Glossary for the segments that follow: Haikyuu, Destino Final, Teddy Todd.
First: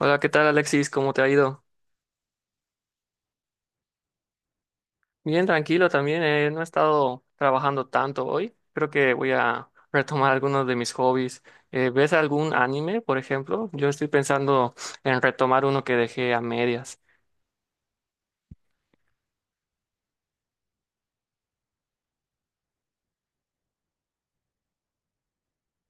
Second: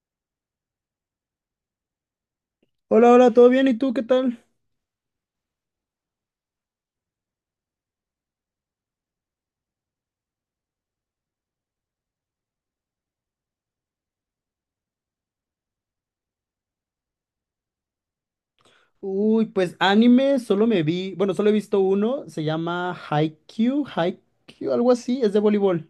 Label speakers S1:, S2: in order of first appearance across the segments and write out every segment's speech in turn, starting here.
S1: Hola, ¿qué tal, Alexis? ¿Cómo te ha ido?
S2: Hola, hola, ¿todo bien? ¿Y tú qué tal?
S1: Bien, tranquilo también. No he estado trabajando tanto hoy. Creo que voy a retomar algunos de mis hobbies. ¿Ves algún anime, por ejemplo? Yo estoy pensando en retomar uno que dejé a medias.
S2: Uy, pues anime, solo me vi, bueno, solo he visto uno, se llama Haikyuu, Haikyuu, algo así, es de voleibol.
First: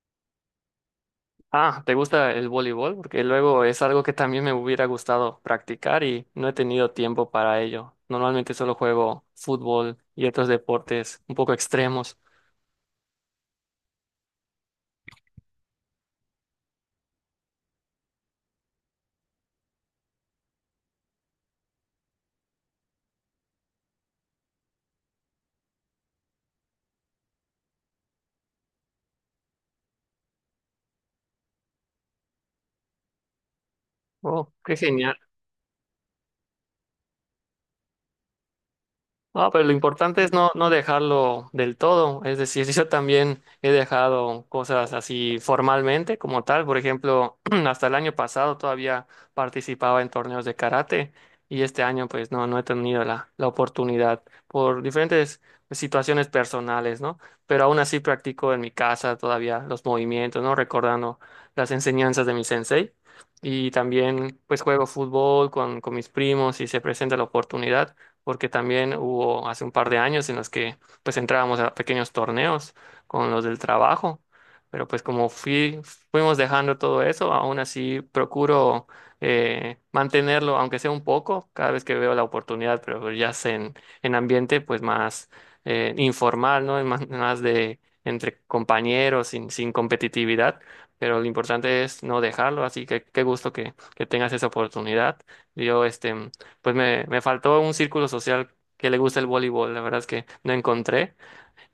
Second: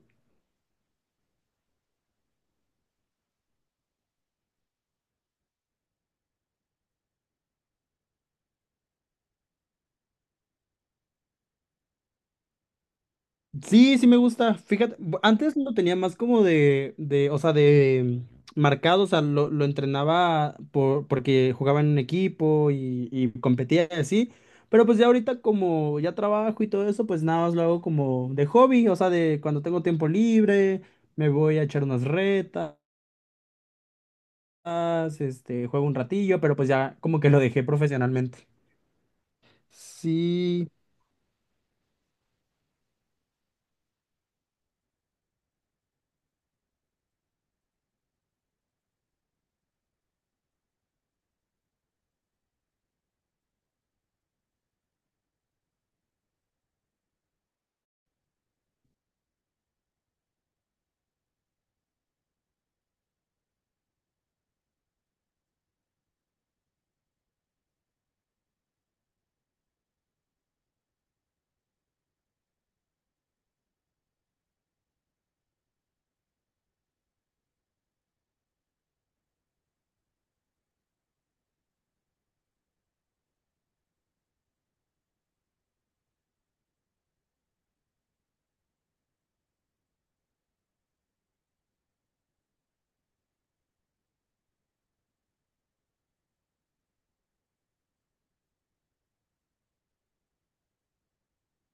S1: Ah, ¿te gusta el voleibol? Porque luego es algo que también me hubiera gustado practicar y no he tenido tiempo para ello. Normalmente solo juego fútbol y otros deportes un poco extremos.
S2: Sí, sí me gusta, fíjate, antes lo tenía más como o sea, de marcado, o sea, lo entrenaba porque jugaba en un equipo y competía y así, pero pues ya ahorita como ya trabajo y todo eso, pues nada más lo hago como de hobby, o sea, de cuando tengo tiempo libre, me voy a echar unas retas.
S1: Oh, qué genial.
S2: Más, este, juego un ratillo, pero pues ya como que lo dejé profesionalmente.
S1: No, pero lo importante es no,
S2: Sí.
S1: no dejarlo del todo. Es decir, yo también he dejado cosas así formalmente como tal. Por ejemplo, hasta el año pasado todavía participaba en torneos de karate, y este año pues no, no he tenido la oportunidad por diferentes situaciones personales, ¿no? Pero aún así practico en mi casa todavía los movimientos, ¿no? Recordando las enseñanzas de mi sensei. Y también pues juego fútbol con mis primos si se presenta la oportunidad, porque también hubo hace un par de años en los que pues entrábamos a pequeños torneos con los del trabajo, pero pues fuimos dejando todo eso. Aún así procuro mantenerlo, aunque sea un poco, cada vez que veo la oportunidad, pero ya en ambiente pues más informal, ¿no? En Más, más de entre compañeros, sin competitividad. Pero lo importante es no dejarlo, así que qué gusto que tengas esa oportunidad. Yo, este, pues me faltó un círculo social que le guste el voleibol. La verdad es que no encontré,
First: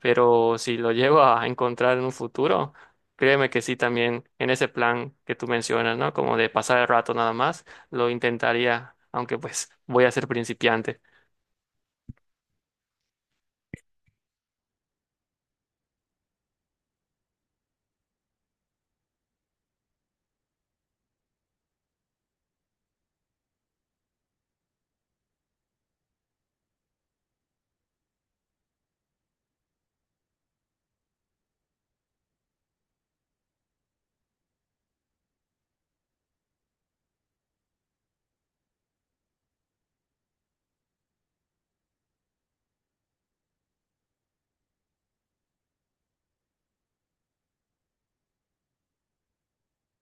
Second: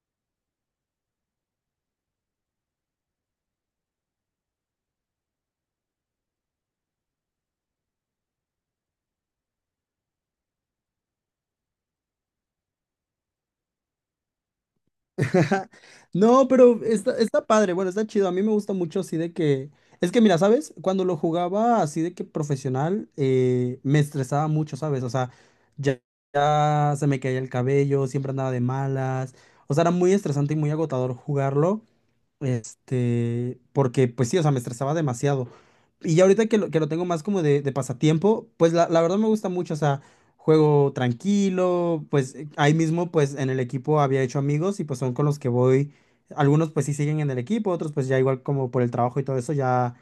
S1: pero si lo llego a encontrar en un futuro, créeme que sí, también en ese plan que tú mencionas, ¿no? Como de pasar el rato nada más, lo intentaría, aunque pues voy a ser principiante.
S2: No, pero está padre, bueno, está chido. A mí me gusta mucho así de que... Es que mira, ¿sabes? Cuando lo jugaba así de que profesional, me estresaba mucho, ¿sabes? O sea, ya, ya se me caía el cabello, siempre andaba de malas. O sea, era muy estresante y muy agotador jugarlo. Este, porque pues sí, o sea, me estresaba demasiado. Y ya ahorita que lo tengo más como de pasatiempo, pues la verdad me gusta mucho, o sea, juego tranquilo, pues ahí mismo pues en el equipo había hecho amigos y pues son con los que voy, algunos pues sí siguen en el equipo, otros pues ya igual como por el trabajo y todo eso ya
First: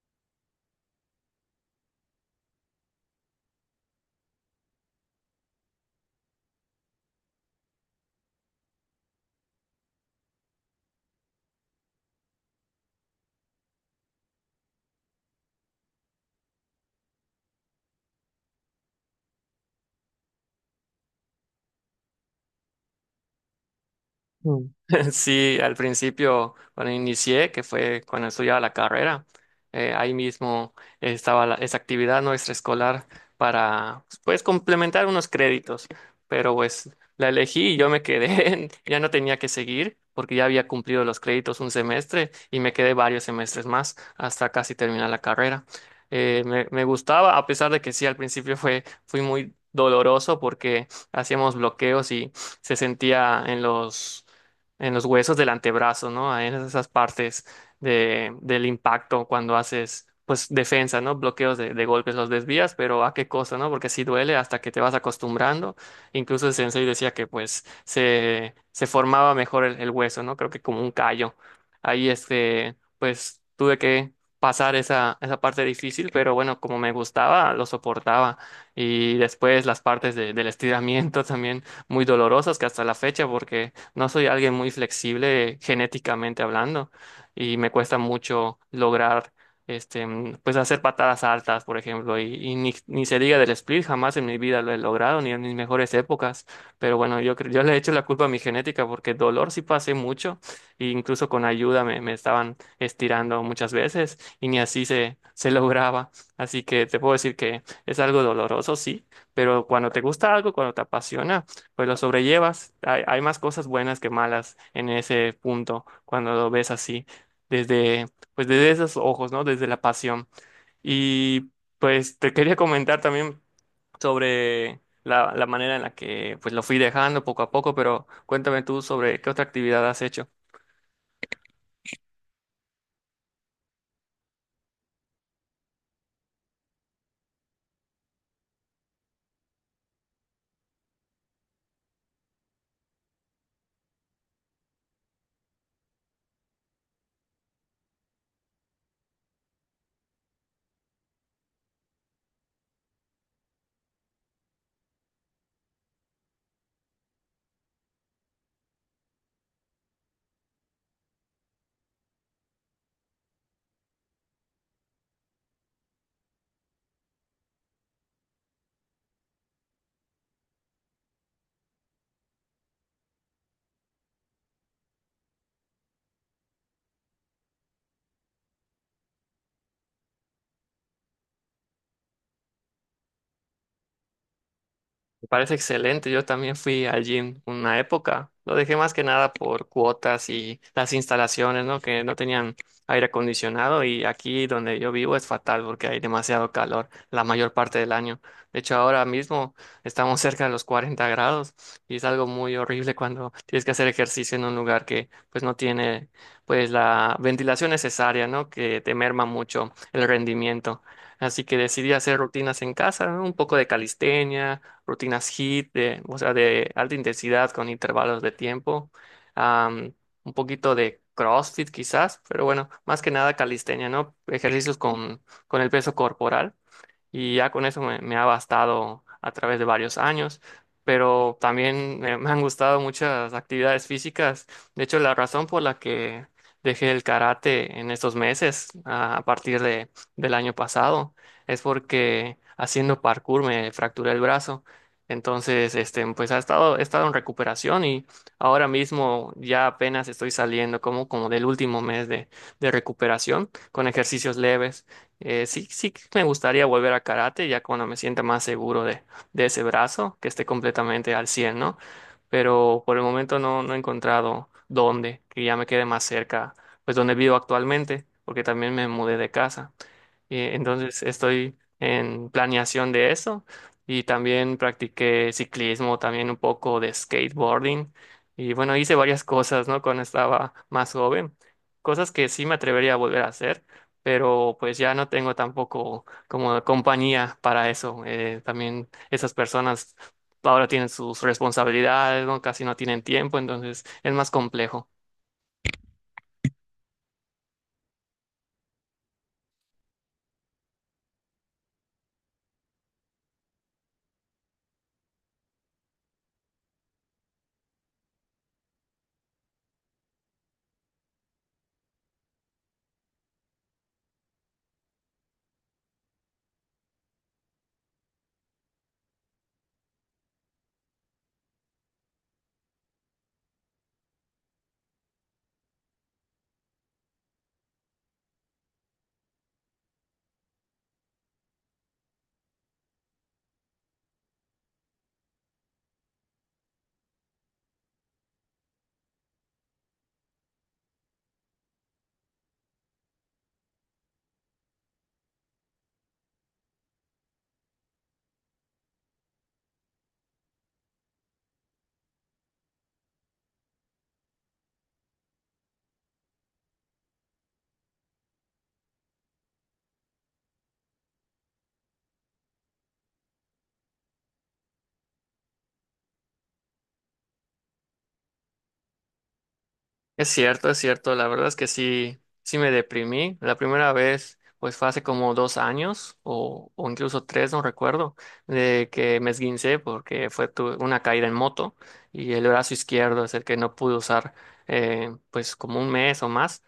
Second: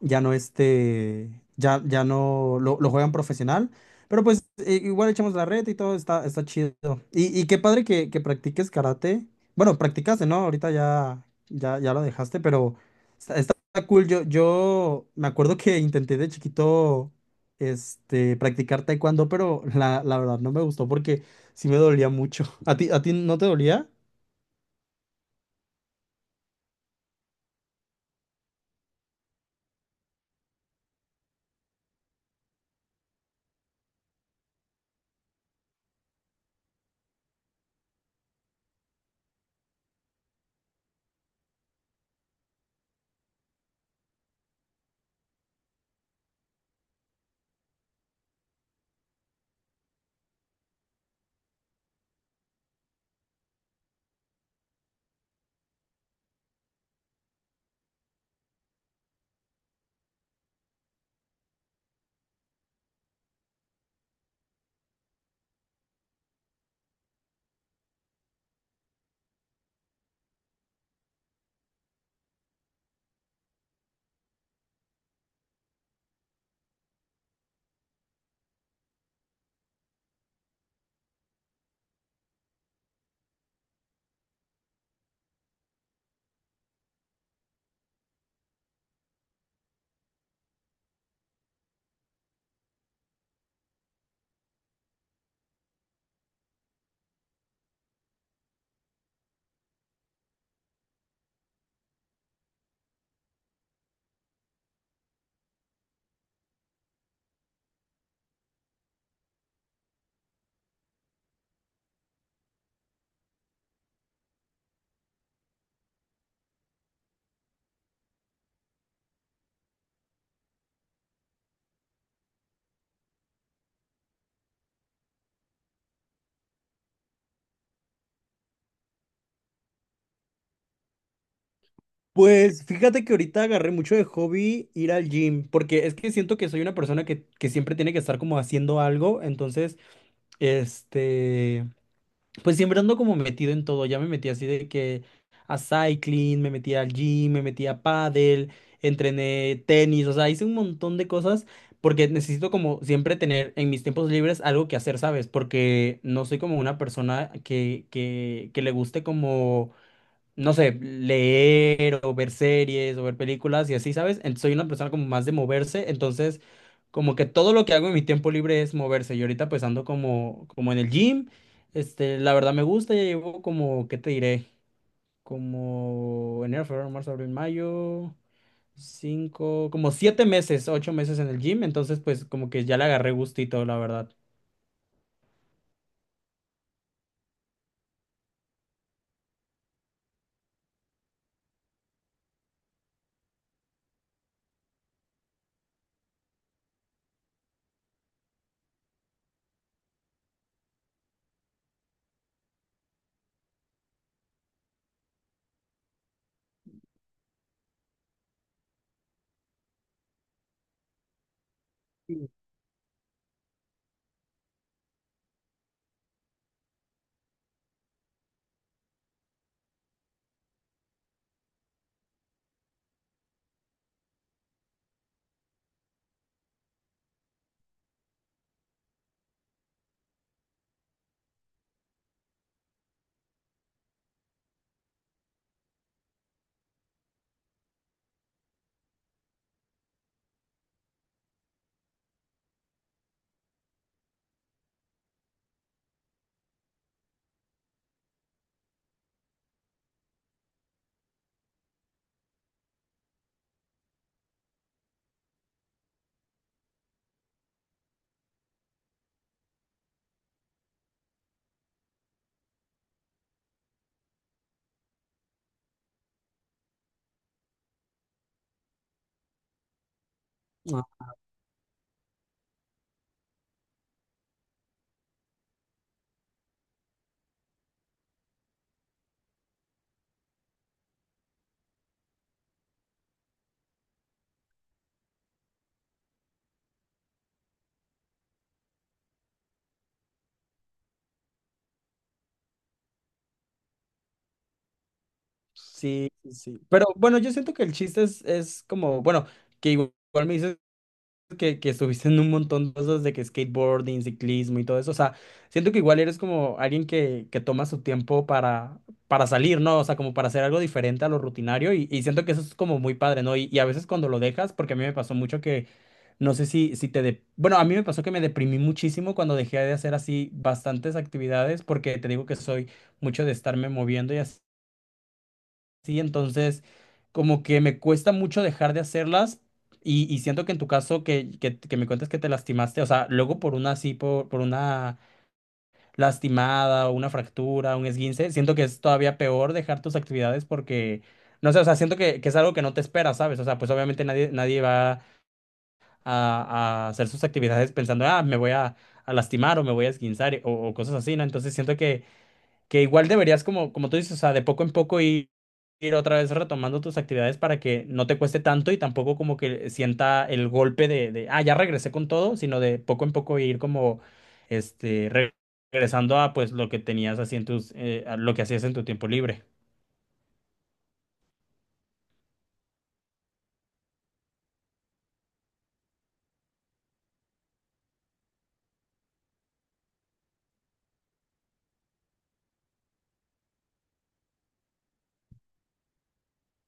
S2: ya no lo juegan profesional, pero pues igual echamos la red y todo está chido. Y qué padre que practiques karate. Bueno, practicaste, ¿no? Ahorita ya lo dejaste, pero está cool. Yo me acuerdo que intenté de chiquito este, practicar taekwondo, pero la verdad no me gustó porque sí me dolía mucho. ¿ A ti no te dolía?
S1: Mm. Sí, al principio, cuando inicié, que fue cuando estudiaba la carrera, ahí mismo estaba esa actividad no extraescolar para, pues, complementar unos créditos, pero pues la elegí y yo me quedé. Ya no tenía que seguir porque ya había cumplido los créditos un semestre, y me quedé varios semestres más hasta casi terminar la carrera. Me gustaba, a pesar de que sí, al principio fui muy doloroso porque hacíamos bloqueos y se sentía en los huesos del antebrazo, ¿no? Ahí, en esas partes del impacto cuando haces, pues, defensa, ¿no? Bloqueos de golpes, los desvías, pero ¿a qué cosa, no? Porque sí duele hasta que te vas acostumbrando. Incluso el sensei decía que, pues, se formaba mejor el hueso, ¿no? Creo que como un callo. Ahí, este, pues, tuve que pasar esa parte difícil, pero bueno, como me gustaba, lo soportaba. Y después las partes del estiramiento también muy dolorosas, que hasta la fecha, porque no soy alguien muy flexible genéticamente hablando, y me cuesta mucho lograr, este, mm, pues hacer patadas altas, por ejemplo, y ni se diga del split, jamás en mi vida lo he logrado, ni en mis mejores épocas. Pero bueno, yo le he hecho la culpa a mi genética, porque dolor sí pasé mucho, e incluso con ayuda me estaban estirando muchas veces y ni así se lograba. Así que te puedo decir que es algo doloroso, sí, pero cuando te gusta algo, cuando te apasiona, pues lo sobrellevas. Hay más cosas buenas que malas en ese punto cuando lo ves así, desde, pues desde esos ojos, ¿no? Desde la pasión. Y pues te quería comentar también sobre la manera en la que pues lo fui dejando poco a poco, pero cuéntame tú sobre qué otra actividad has hecho.
S2: Pues fíjate que ahorita agarré mucho de hobby ir al gym, porque es que siento que soy una persona que siempre tiene que estar como haciendo algo, entonces, este, pues siempre ando como metido en todo, ya me metí así de que a cycling, me metí al gym, me metí a pádel, entrené tenis, o sea, hice un montón de cosas porque necesito como siempre tener en mis tiempos libres algo que hacer, ¿sabes? Porque no soy como una persona que le guste como no sé, leer o ver series o ver películas y así, ¿sabes? Soy una persona como más de moverse, entonces como que todo lo que hago en mi tiempo libre es moverse. Y ahorita pues ando como, como en el gym, este, la verdad me gusta, ya llevo como, ¿qué te diré? Como enero, febrero, marzo, abril, mayo, cinco, como siete meses, ocho meses en el gym, entonces pues como que ya le agarré gustito, la verdad.
S1: Me parece excelente. Yo también fui al gym una época. Lo dejé más que nada por cuotas y las instalaciones, ¿no? Que no tenían aire acondicionado, y aquí donde yo vivo es fatal porque hay demasiado calor la mayor parte del año. De hecho, ahora mismo estamos cerca de los 40 grados, y es algo muy horrible cuando tienes que hacer ejercicio en un lugar que pues no tiene pues la ventilación necesaria, ¿no? Que te merma mucho el rendimiento. Así que decidí hacer
S2: Sí.
S1: rutinas en casa, ¿no? Un poco de calistenia, rutinas HIIT, de, o sea, de alta intensidad con intervalos de tiempo, am, un poquito de CrossFit quizás, pero bueno, más que nada calistenia, ¿no? Ejercicios con el peso corporal, y ya con eso me ha bastado a través de varios años, pero también me han gustado muchas actividades físicas. De hecho, la razón por la que dejé el karate en estos meses, a partir del año pasado, es porque haciendo parkour me fracturé el brazo. Entonces, este, he estado en recuperación, y ahora mismo ya apenas estoy saliendo como, como del último mes de recuperación con ejercicios leves. Sí, me gustaría volver a karate ya cuando me sienta más seguro de ese brazo, que esté completamente al cien, ¿no? Pero por el momento no, no he encontrado dónde, que ya me quede más cerca, pues donde vivo actualmente, porque también me mudé de casa. Entonces
S2: Ah.
S1: estoy en planeación de eso, y también practiqué ciclismo, también un poco de skateboarding, y bueno, hice varias cosas, ¿no? Cuando estaba más joven, cosas que sí me atrevería a volver a hacer, pero pues ya no tengo tampoco como compañía para eso. También esas personas ahora tienen sus responsabilidades, ¿no? Casi no tienen tiempo, entonces es más complejo.
S2: Sí, sí, sí. Pero bueno, yo siento que el chiste es como, bueno, que igual me dices que estuviste en un montón de cosas de que skateboarding, ciclismo y todo eso. O sea, siento que igual eres como alguien que toma su tiempo para salir, ¿no? O sea, como para hacer algo diferente a lo rutinario y siento que eso es como muy padre, ¿no? Y a veces cuando lo dejas, porque a mí me pasó mucho que, no sé si te... Bueno, a mí me pasó que me deprimí muchísimo cuando dejé de hacer así bastantes actividades porque te digo que soy mucho de estarme moviendo y así. Sí, entonces como que me cuesta mucho dejar de hacerlas y siento que en tu caso que me cuentas que te lastimaste, o sea, luego por una así, por una lastimada o una fractura, un esguince, siento que es todavía peor dejar tus actividades porque, no sé, o sea, siento que es algo que no te espera, ¿sabes? O sea, pues obviamente nadie, nadie va a hacer sus actividades pensando, ah, me voy a lastimar o me voy a esguinzar o cosas así, ¿no? Entonces siento que igual deberías, como, como tú dices, o sea, de poco en poco ir otra vez retomando tus actividades para que no te cueste tanto y tampoco como que sienta el golpe ah, ya regresé con todo, sino de poco en poco ir como, este, regresando a pues lo que tenías así en tus, a lo que hacías en tu tiempo libre.
S1: Es cierto, es cierto. La verdad es que sí, sí me deprimí. La primera vez, pues fue hace como dos años o incluso tres, no recuerdo, de que me esguincé porque fue una caída en moto, y el brazo izquierdo es el que no pude usar, pues como un mes o más.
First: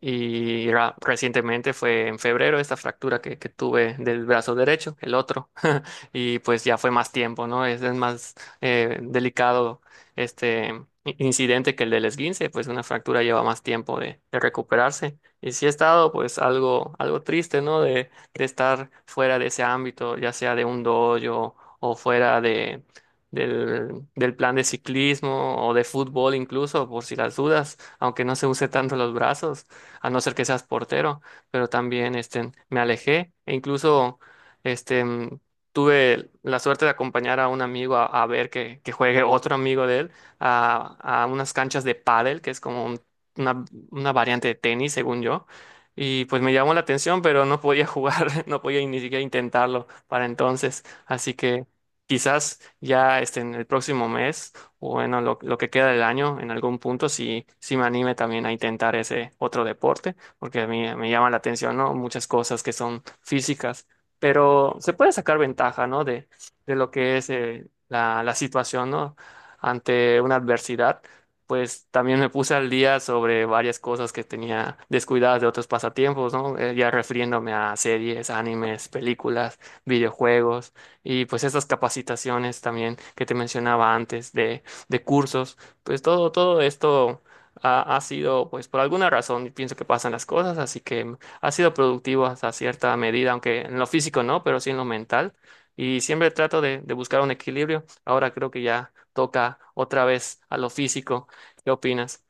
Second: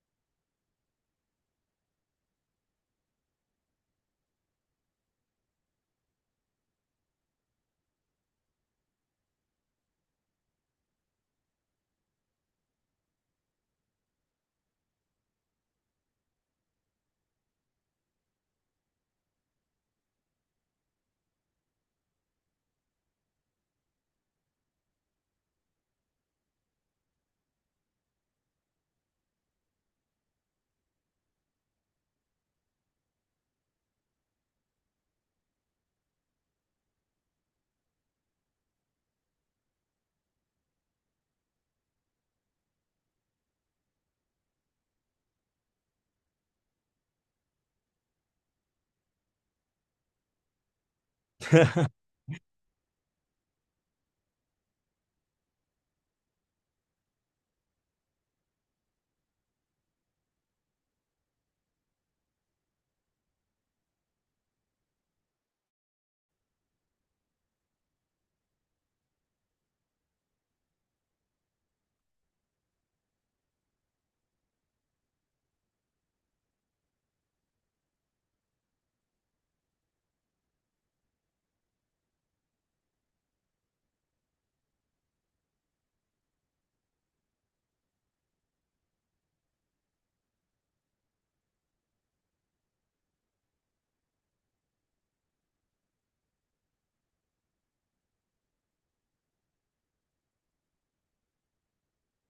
S1: Y recientemente fue en febrero esta fractura que tuve del brazo derecho, el otro. Y pues ya fue más tiempo, ¿no? Es más delicado este incidente que el del esguince, pues una fractura lleva más tiempo de recuperarse. Y sí he estado pues algo, algo triste, ¿no? De estar fuera de ese ámbito, ya sea de un dojo o fuera del plan de ciclismo o de fútbol incluso, por si las dudas, aunque no se use tanto los brazos, a no ser que seas portero, pero también este, me alejé, e incluso este, mm, tuve la suerte de acompañar a un amigo a ver que juegue otro amigo de él a, a unas canchas de pádel, que es como una, una variante de tenis, según yo. Y pues me llamó la atención, pero no podía jugar. No podía ni siquiera intentarlo para entonces. Así que quizás ya este, en el próximo mes, o bueno, lo que queda del año, en algún punto, sí, sí me anime también a intentar ese otro deporte, porque a mí me llama la atención, ¿no? Muchas cosas que son físicas, pero se puede sacar ventaja, ¿no? De lo que es la situación, ¿no? Ante una adversidad, pues también me puse al día sobre varias cosas que tenía descuidadas de otros pasatiempos, ¿no? Ya refiriéndome a series, animes, películas, videojuegos, y pues estas capacitaciones también que te mencionaba antes de cursos, pues todo, todo esto ha sido, pues por alguna razón, y pienso que pasan las cosas, así que ha sido productivo hasta cierta medida, aunque en lo físico no, pero sí en lo mental. Y siempre trato de buscar un equilibrio. Ahora creo que ya toca otra vez a lo físico. ¿Qué opinas?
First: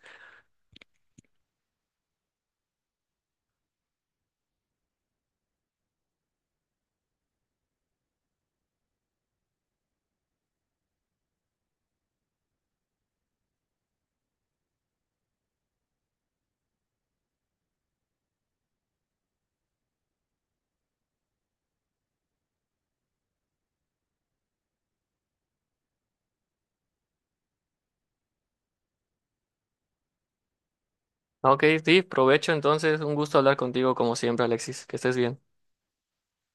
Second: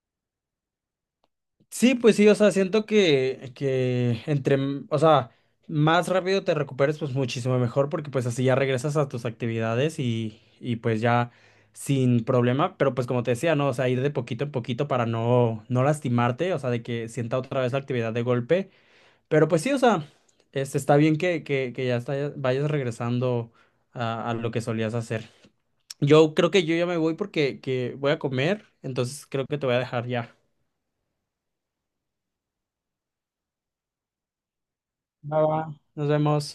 S2: Sí, pues sí, o sea, siento que entre, o sea, más rápido te recuperes, pues muchísimo mejor, porque pues así ya regresas a tus actividades y pues ya sin problema, pero pues como te decía, ¿no? O sea, ir de poquito en poquito para no, no lastimarte, o sea, de que sienta otra vez la actividad de golpe, pero pues sí, o sea, este, está bien que ya vayas regresando a lo que solías hacer. Yo creo que yo ya me voy porque que voy a comer, entonces creo que te voy a dejar ya.
S1: Ok, sí, provecho entonces. Un gusto hablar contigo como siempre, Alexis. Que estés bien.
S2: Va, va. Nos vemos.